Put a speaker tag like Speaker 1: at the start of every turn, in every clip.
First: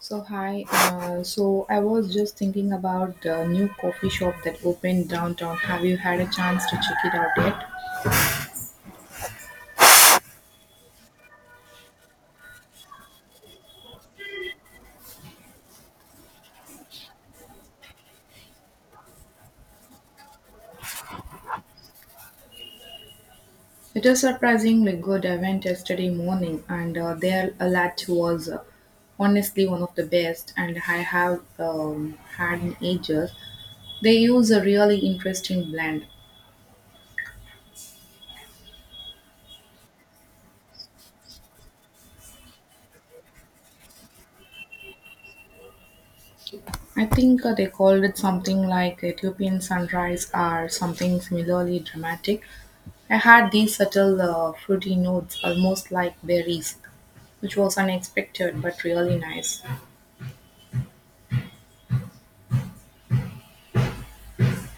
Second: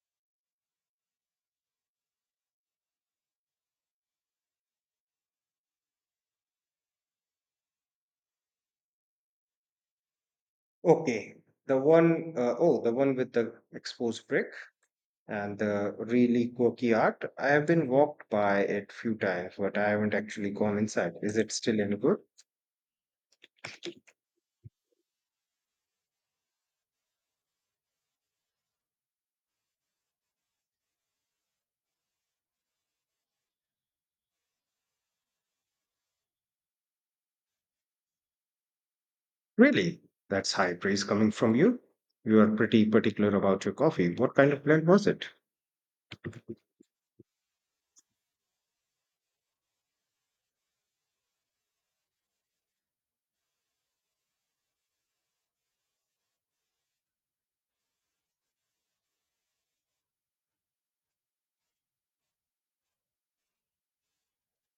Speaker 1: So hi, so I was just thinking about the new coffee shop that opened downtown. Have you had a chance to check it out yet?
Speaker 2: Okay, the one the one with the exposed brick and the really quirky art. I have been walked by it few times, but I haven't actually gone inside. Is it still any good?
Speaker 1: It is surprisingly good. I went yesterday morning, and their latte was honestly one of the best, and I have had in ages. They use a really interesting blend.
Speaker 2: Really? That's high praise coming from you. You are pretty particular about your coffee. What kind of blend was it?
Speaker 1: I think they called it something like Ethiopian sunrise or something similarly dramatic. I had these subtle fruity notes, almost like berries, which was unexpected but really nice.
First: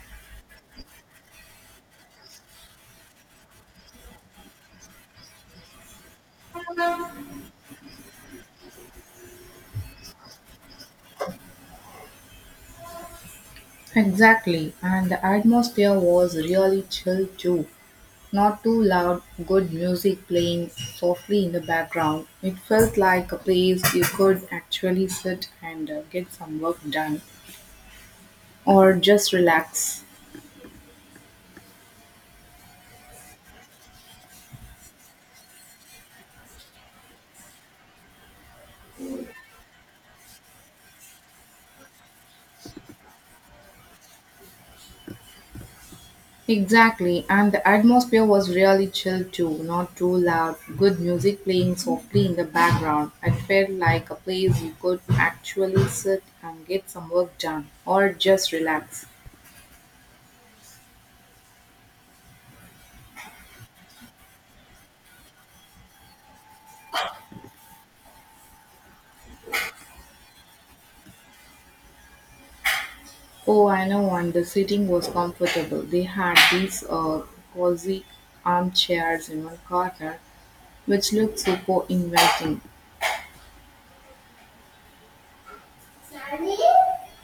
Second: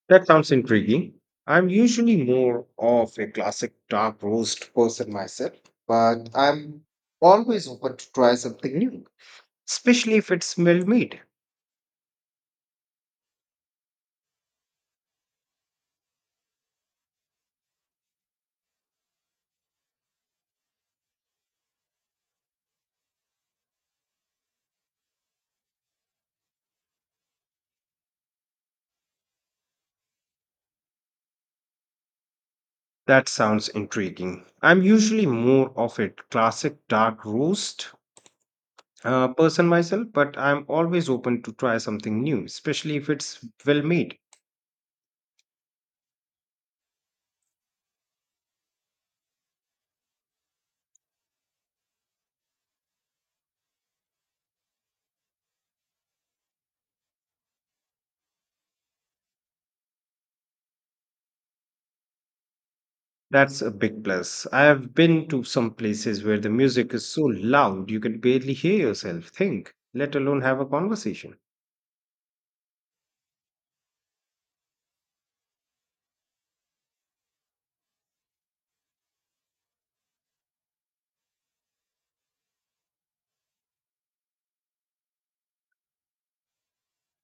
Speaker 2: That sounds intriguing. I'm usually more of a classic dark roast person myself, but I'm always open to try something new, especially if it's well-made.
Speaker 1: Exactly, and the atmosphere was really chill too. Not too loud, good music playing softly in the background. It felt like a place you could actually sit and get some work done or just relax.
Speaker 2: That sounds intriguing. I'm usually more of a classic dark roast person myself, but I'm always open to try something new, especially if it's well-made.
Speaker 1: Exactly, and the atmosphere was really chill too, not too loud, good music playing softly in the background. It felt like a place you could actually sit and get some work done or just relax.
Speaker 2: That's a big plus. I've been to some places where the music is so loud you can barely hear yourself think, let alone have a conversation.
Speaker 1: Oh, I know, and the seating was comfortable. They had these cozy armchairs in one corner, which looked super inviting.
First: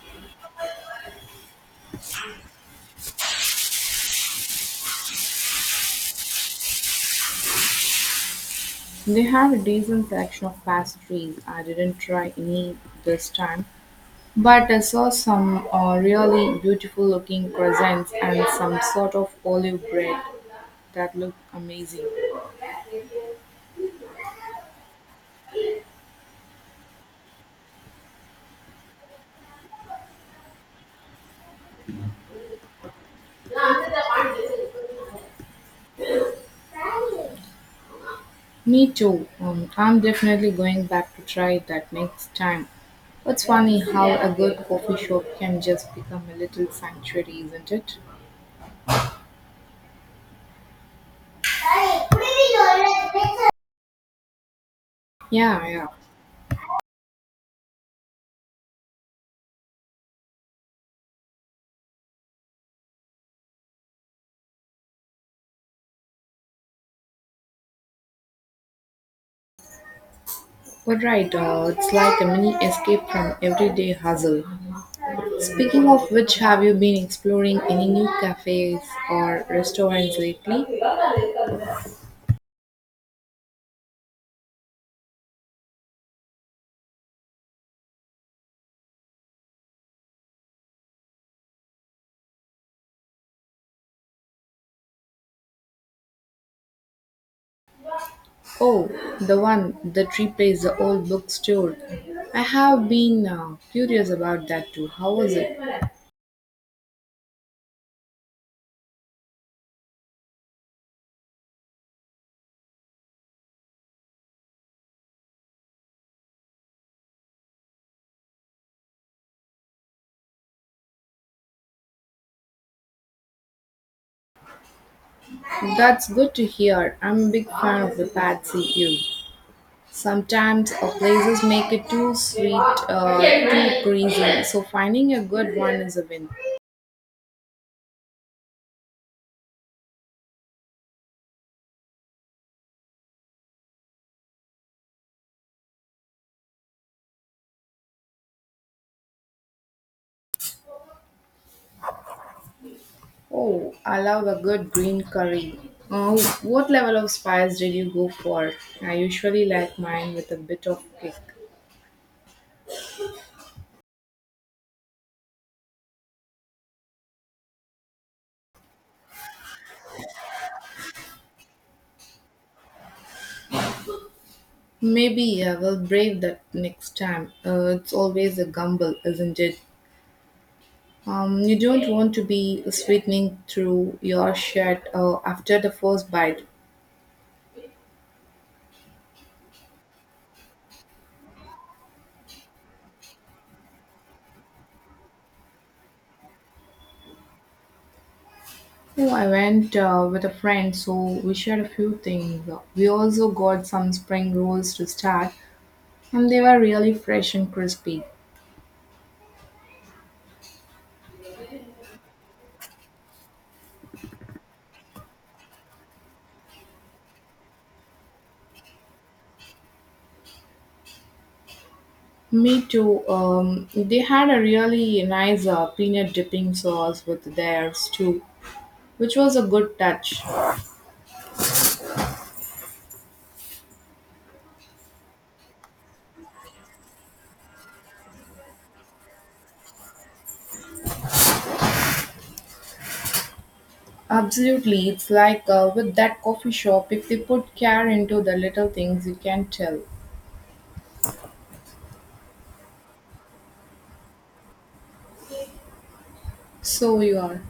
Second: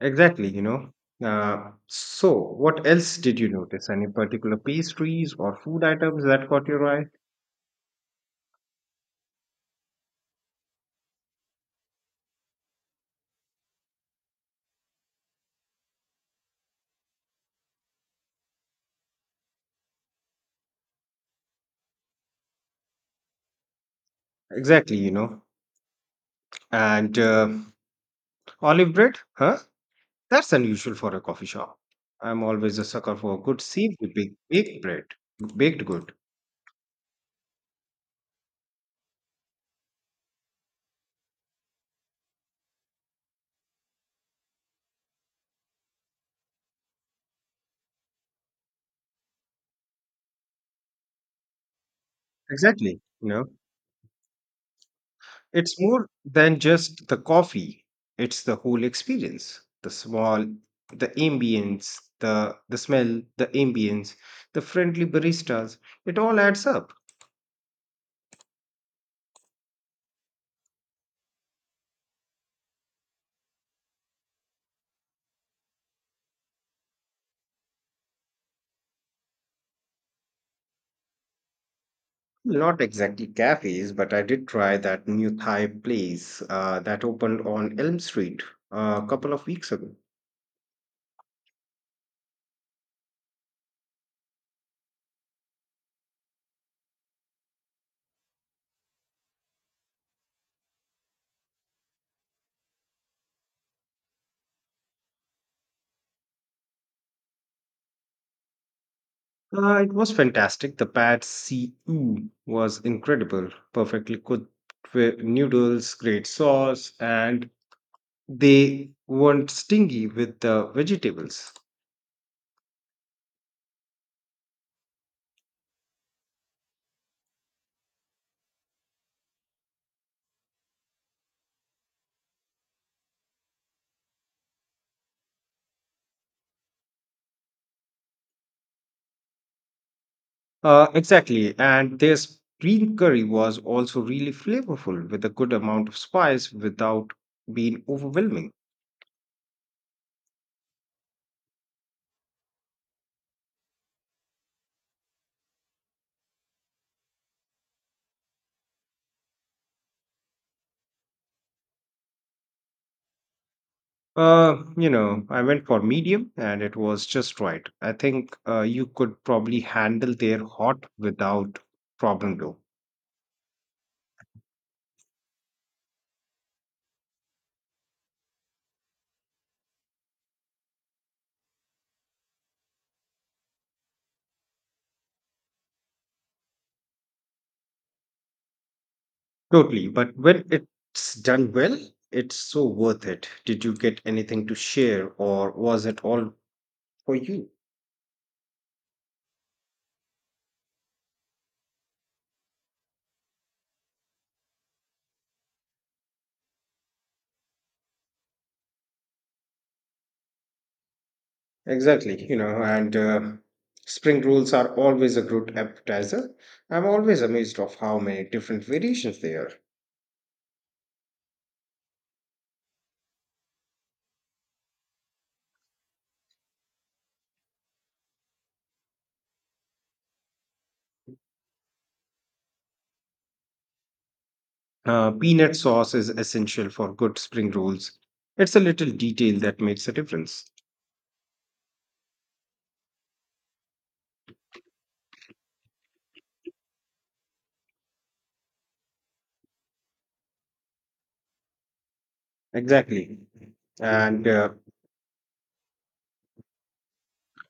Speaker 2: Exactly. you know. So, what else did you notice? Any particular pastries or food items that caught your eye?
Speaker 1: They had a decent selection of pastries. I didn't try any this time, but I saw some really beautiful looking crescents and some sort of olive bread that looked amazing.
Speaker 2: Exactly. you know. And olive bread? Huh? That's unusual for a coffee shop. I'm always a sucker for a good seafood, baked bread, baked good.
Speaker 1: Me too. I'm definitely going back to try that next time. It's funny how a good coffee shop can just become a little sanctuary, isn't it?
Speaker 2: Exactly. you know.
Speaker 1: Yeah,
Speaker 2: It's
Speaker 1: yeah.
Speaker 2: more than just the coffee, it's the whole experience. The smell, the ambience, the friendly baristas, it all adds up.
Speaker 1: But right, it's like a mini escape from everyday hustle. Speaking of which, have you been exploring any new cafes or restaurants lately?
Speaker 2: Not exactly cafes, but I did try that new Thai place that opened on Elm Street a couple of weeks ago.
Speaker 1: Oh, the one that replaced the old bookstore. I have been curious about that too. How was it?
Speaker 2: It was fantastic. The pad see ew was incredible, perfectly cooked with noodles, great sauce, and they weren't stingy with the vegetables.
Speaker 1: That's good to hear. I'm a big fan of the Patsy Ew. Sometimes places make it too sweet, too greasy, so finding a good one is a win.
Speaker 2: Exactly, and their green curry was also really flavorful with a good amount of spice without being overwhelming.
Speaker 1: Oh, I love a good green curry. Uh, what level of spice did you go for? I usually like mine with a bit of kick.
Speaker 2: I went for medium and it was just right. I think you could probably handle their hot without problem though.
Speaker 1: Maybe I will brave that next time. It's always a gamble, isn't it? You don't want to be sweetening through your shirt after the first bite.
Speaker 2: Totally, but when it's done well, it's so worth it. Did you get anything to share or was it all for you?
Speaker 1: Oh, I went with a friend, so we shared a few things. We also got some spring rolls to start, and they were really fresh and crispy.
Speaker 2: Exactly, you know, and spring rolls are always a good appetizer. I'm always amazed of how many different variations there are.
Speaker 1: Me too. They had a really nice peanut dipping sauce with theirs too, which was a good touch.
Speaker 2: Peanut sauce is essential for good spring rolls. It's a little detail that makes a difference.
Speaker 1: Absolutely, it's like with that coffee shop. If they put care into the little things, you can tell.
Speaker 2: Exactly. And uh,
Speaker 1: So you are.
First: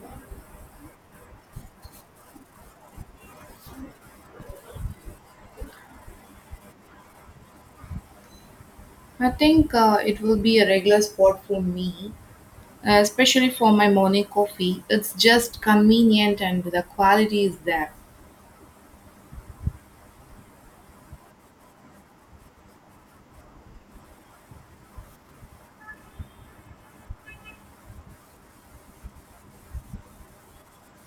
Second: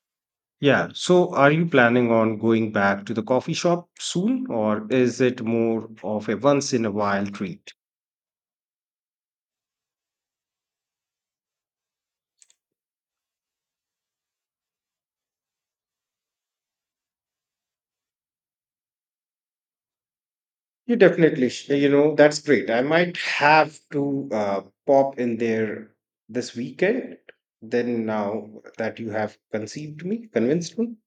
Speaker 2: yeah, so are you planning on going back to the coffee shop soon, or is it more of a once in a while treat?
Speaker 1: I think it will be a regular spot for me, especially for my morning coffee. It's just convenient and the quality is there.
Speaker 2: You definitely, sh- you know, That's great. I might have to pop in there this weekend. Now that you have convinced me,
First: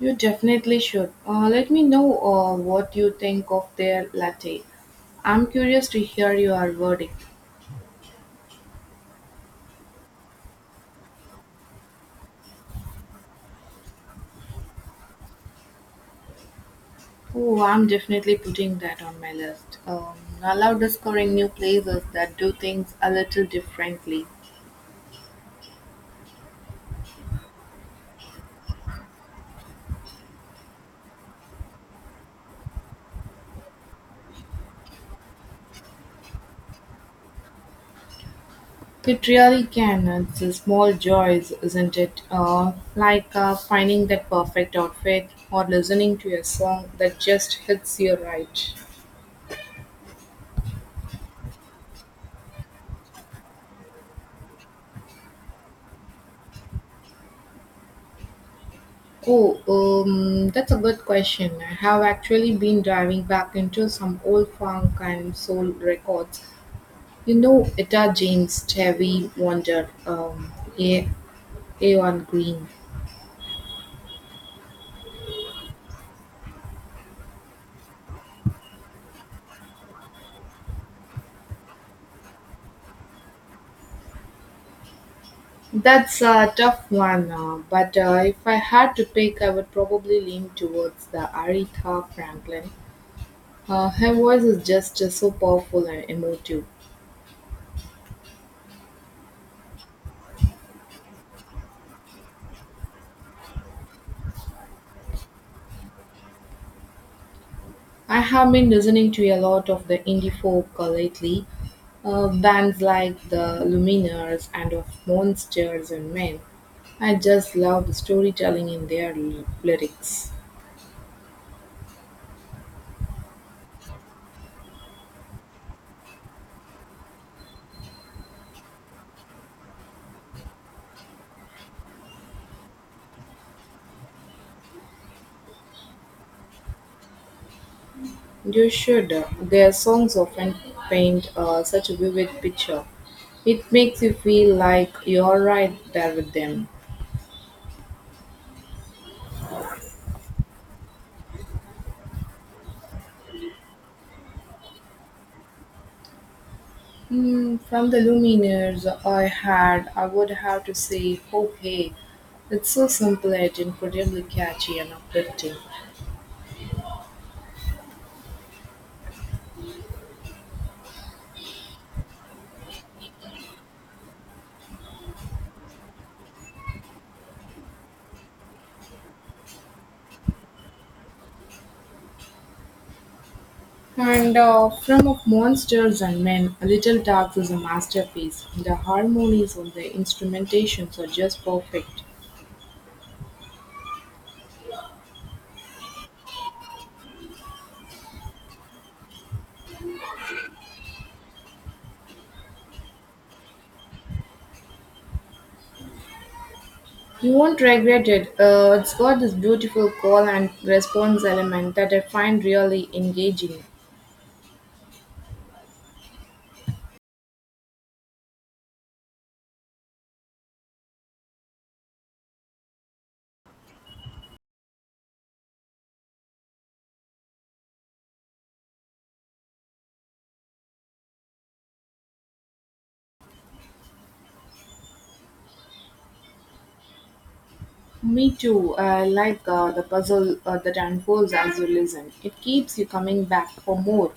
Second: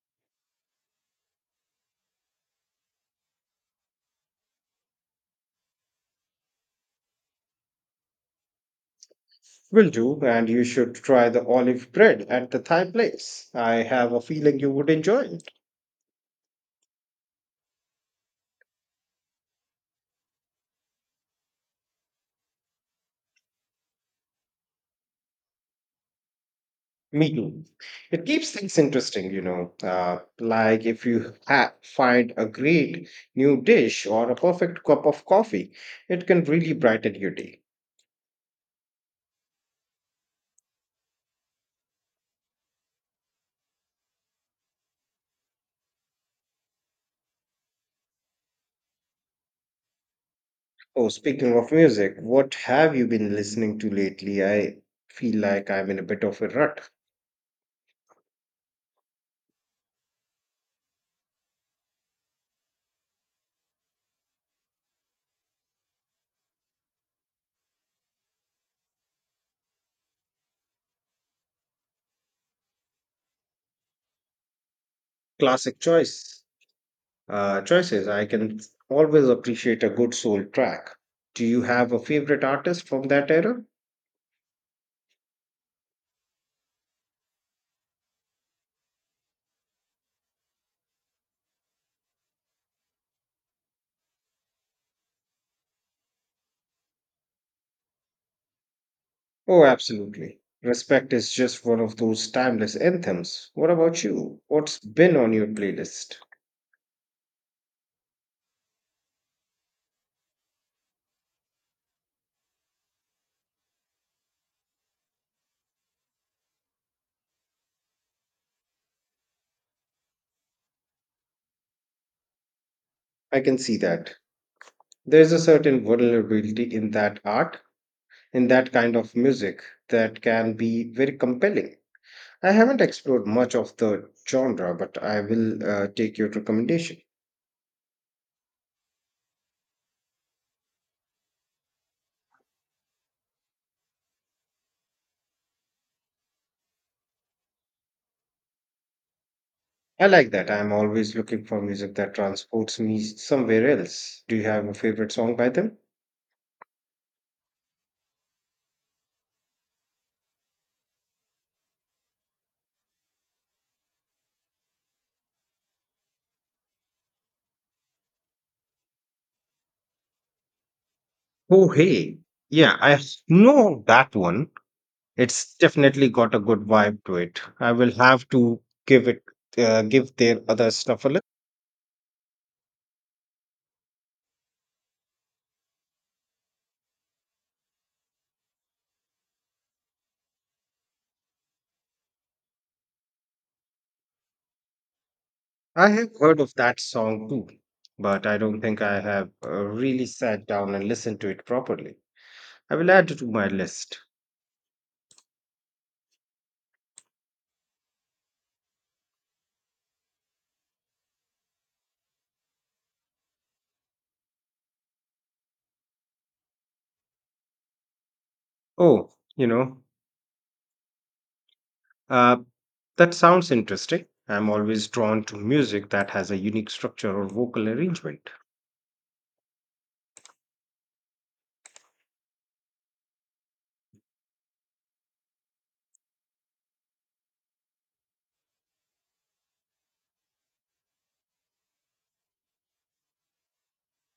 Speaker 1: You definitely should. Let me know what you think of their latte. I'm curious to hear your verdict.
Speaker 2: will do. And you should try the olive bread at the Thai place. I have a feeling you would enjoy it.
Speaker 1: Oh, I'm definitely putting that on my list. I love discovering new places that do things a little differently.
Speaker 2: Me too. It keeps things interesting, you know. Like if you find a great new dish or a perfect cup of coffee, it can really brighten your day.
Speaker 1: It really can. It's a small joys, isn't it? Like finding that perfect outfit or listening to a song that just hits you right.
Speaker 2: Oh, speaking of music, what have you been listening to lately? I feel like I'm in a bit of a rut.
Speaker 1: Oh, that's a good question. I have actually been diving back into some old funk and soul records. You know, Etta James, Stevie Wonder, A. A1 Green.
Speaker 2: Classic choices. I can always appreciate a good soul track. Do you have a favorite artist from that era?
Speaker 1: That's a tough one, but if I had to pick, I would probably lean towards the Aretha Franklin. Her voice is just so powerful and emotive.
Speaker 2: Oh, absolutely. Respect is just one of those timeless anthems. What about you? What's been on your playlist?
Speaker 1: I have been listening to a lot of the indie folk lately, bands like the Lumineers and of Monsters and Men. I just love the storytelling in their lyrics.
Speaker 2: I can see that. There's a certain vulnerability in in that kind of music, that can be very compelling. I haven't explored much of the genre, but I will take your recommendation.
Speaker 1: You should. Their songs often paint such a vivid picture. It makes you feel like you're right there with them.
Speaker 2: I like that. I'm always looking for music that transports me somewhere else. Do you have a favorite song by them?
Speaker 1: Hmm, from the Lumineers I had, I would have to say, oh hey, it's so simple yet incredibly catchy and uplifting.
Speaker 2: Oh, hey. Yeah, I know that one. It's definitely got a good vibe to it. I will have to give it, give their other stuff a look.
Speaker 1: And from of monsters and men, a Little Talks is a masterpiece. The harmonies on the instrumentations are just perfect.
Speaker 2: I have heard of that song too, but I don't think I have really sat down and listened to it properly. I will add it to my list.
Speaker 1: You won't regret it. It's got this beautiful call and response element that I find really engaging.
Speaker 2: Oh, you know, uh, that sounds interesting. I'm always drawn to music that has a unique structure or vocal arrangement.
Speaker 1: Me too. I like the puzzle that unfolds as you listen. It keeps you coming back for more.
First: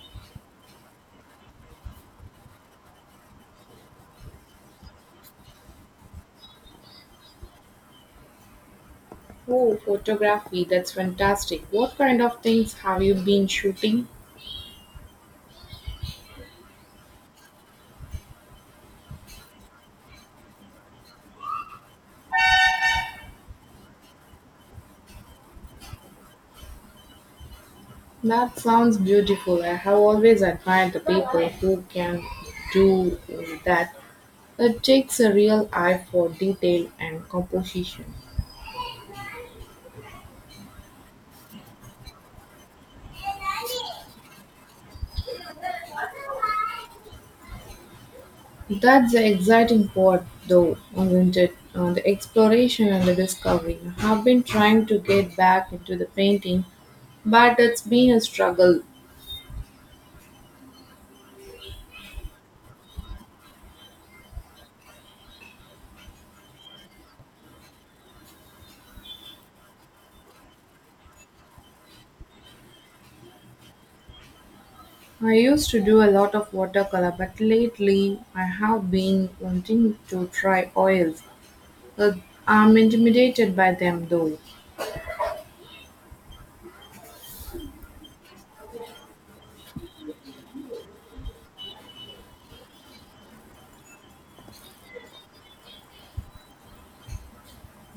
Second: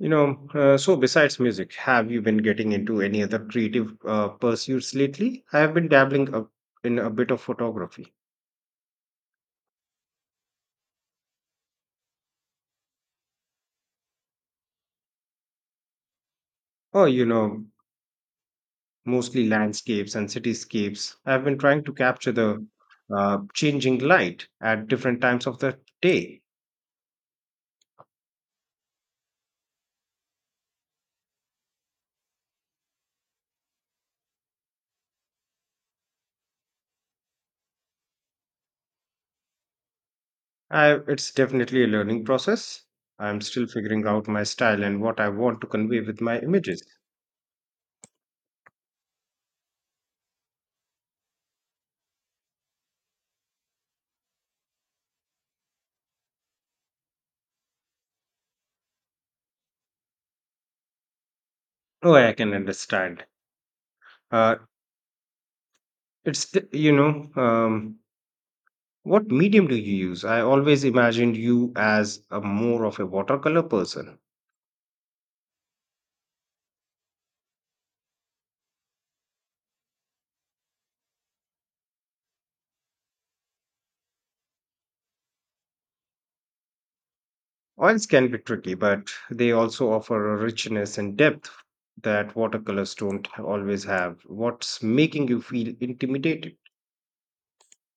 Speaker 2: So besides music, have you been getting into any other creative pursuits lately? I have been dabbling up in a bit of photography.
Speaker 1: Oh, photography, that's fantastic. What kind of things have you been shooting?
Speaker 2: Oh, you know, Mostly landscapes and cityscapes. I've been trying to capture the changing light at different times of the day.
Speaker 1: That sounds beautiful. I have always admired the people who can do that. It takes a real eye for detail and composition.
Speaker 2: It's definitely a learning process. I'm still figuring out my style and what I want to convey with my images.
Speaker 1: That's the exciting part, though, isn't it? The exploration and the discovery. I've been trying to get back into the painting, but it's been a struggle.
Speaker 2: Oh, I can understand. Uh, it's the, you know, What medium do you use? I always imagined you as a more of a watercolor person.
Speaker 1: I used to do a lot of watercolor, but lately I have been wanting to try oils. Uh, I'm intimidated by them though.
Speaker 2: Oils can be tricky, but they also offer a richness and depth that watercolors don't always have. What's making you feel intimidated?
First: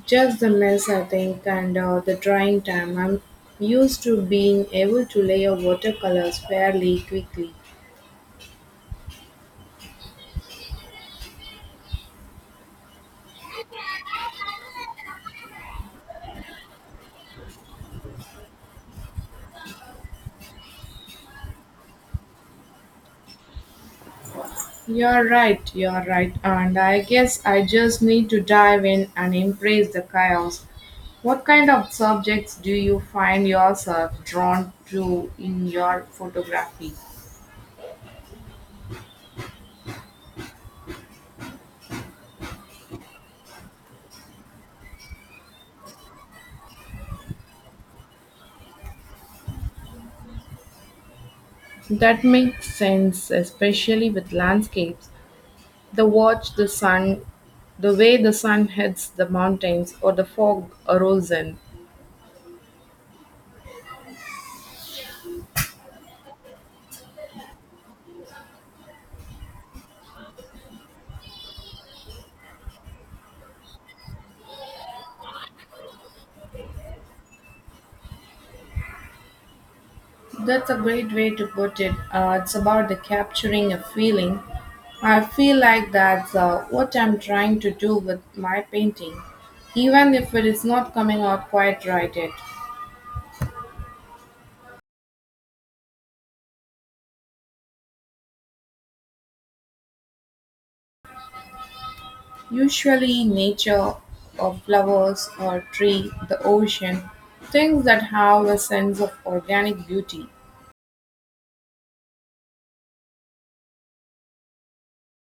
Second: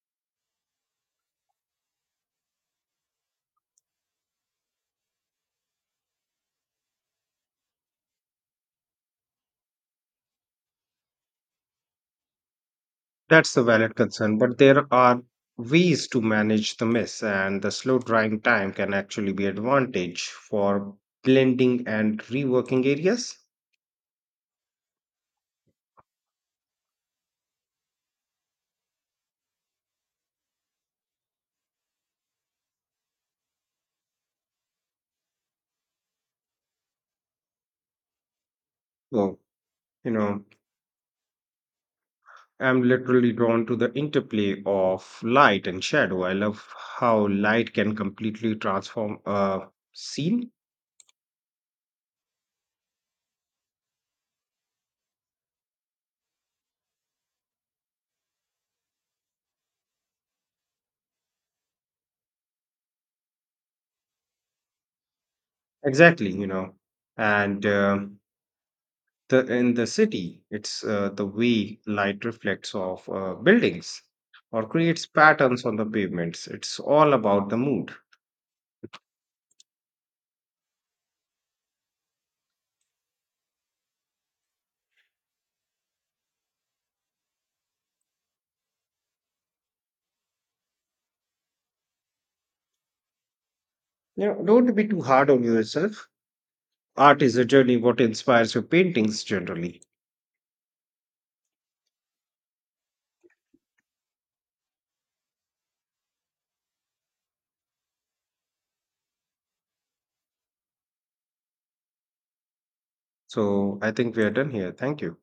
Speaker 1: Just the mess, I think, and the drying time. I'm used to being able to layer watercolors fairly quickly.
Speaker 2: That's a valid concern, but there are ways to manage the mess, and the slow drying time can actually be advantage for blending and reworking areas.
Speaker 1: You're right, and I guess I just need to dive in and embrace the chaos. What kind of subjects do you find yourself drawn to in your photography?
Speaker 2: Well, you know, I'm literally drawn to the interplay of light and shadow. I love how light can completely transform a scene.
Speaker 1: That makes sense, especially with landscapes. The sun, the way the sun hits the mountains, or the fog rolls in.
Speaker 2: Exactly. And um in the city, it's the way light reflects off buildings or creates patterns on the pavements. It's all about the mood.
Speaker 1: That's a great way to put it. It's about the capturing a feeling. I feel like that's what I'm trying to do with my painting, even if it is not coming out quite right yet.
Speaker 2: You know, don't be too hard on yourself. Art is a journey. What inspires your paintings generally?
Speaker 1: Usually, nature, or flowers, or tree, the ocean, things that have a sense of organic beauty.
Speaker 2: So I think we are done here. Thank you.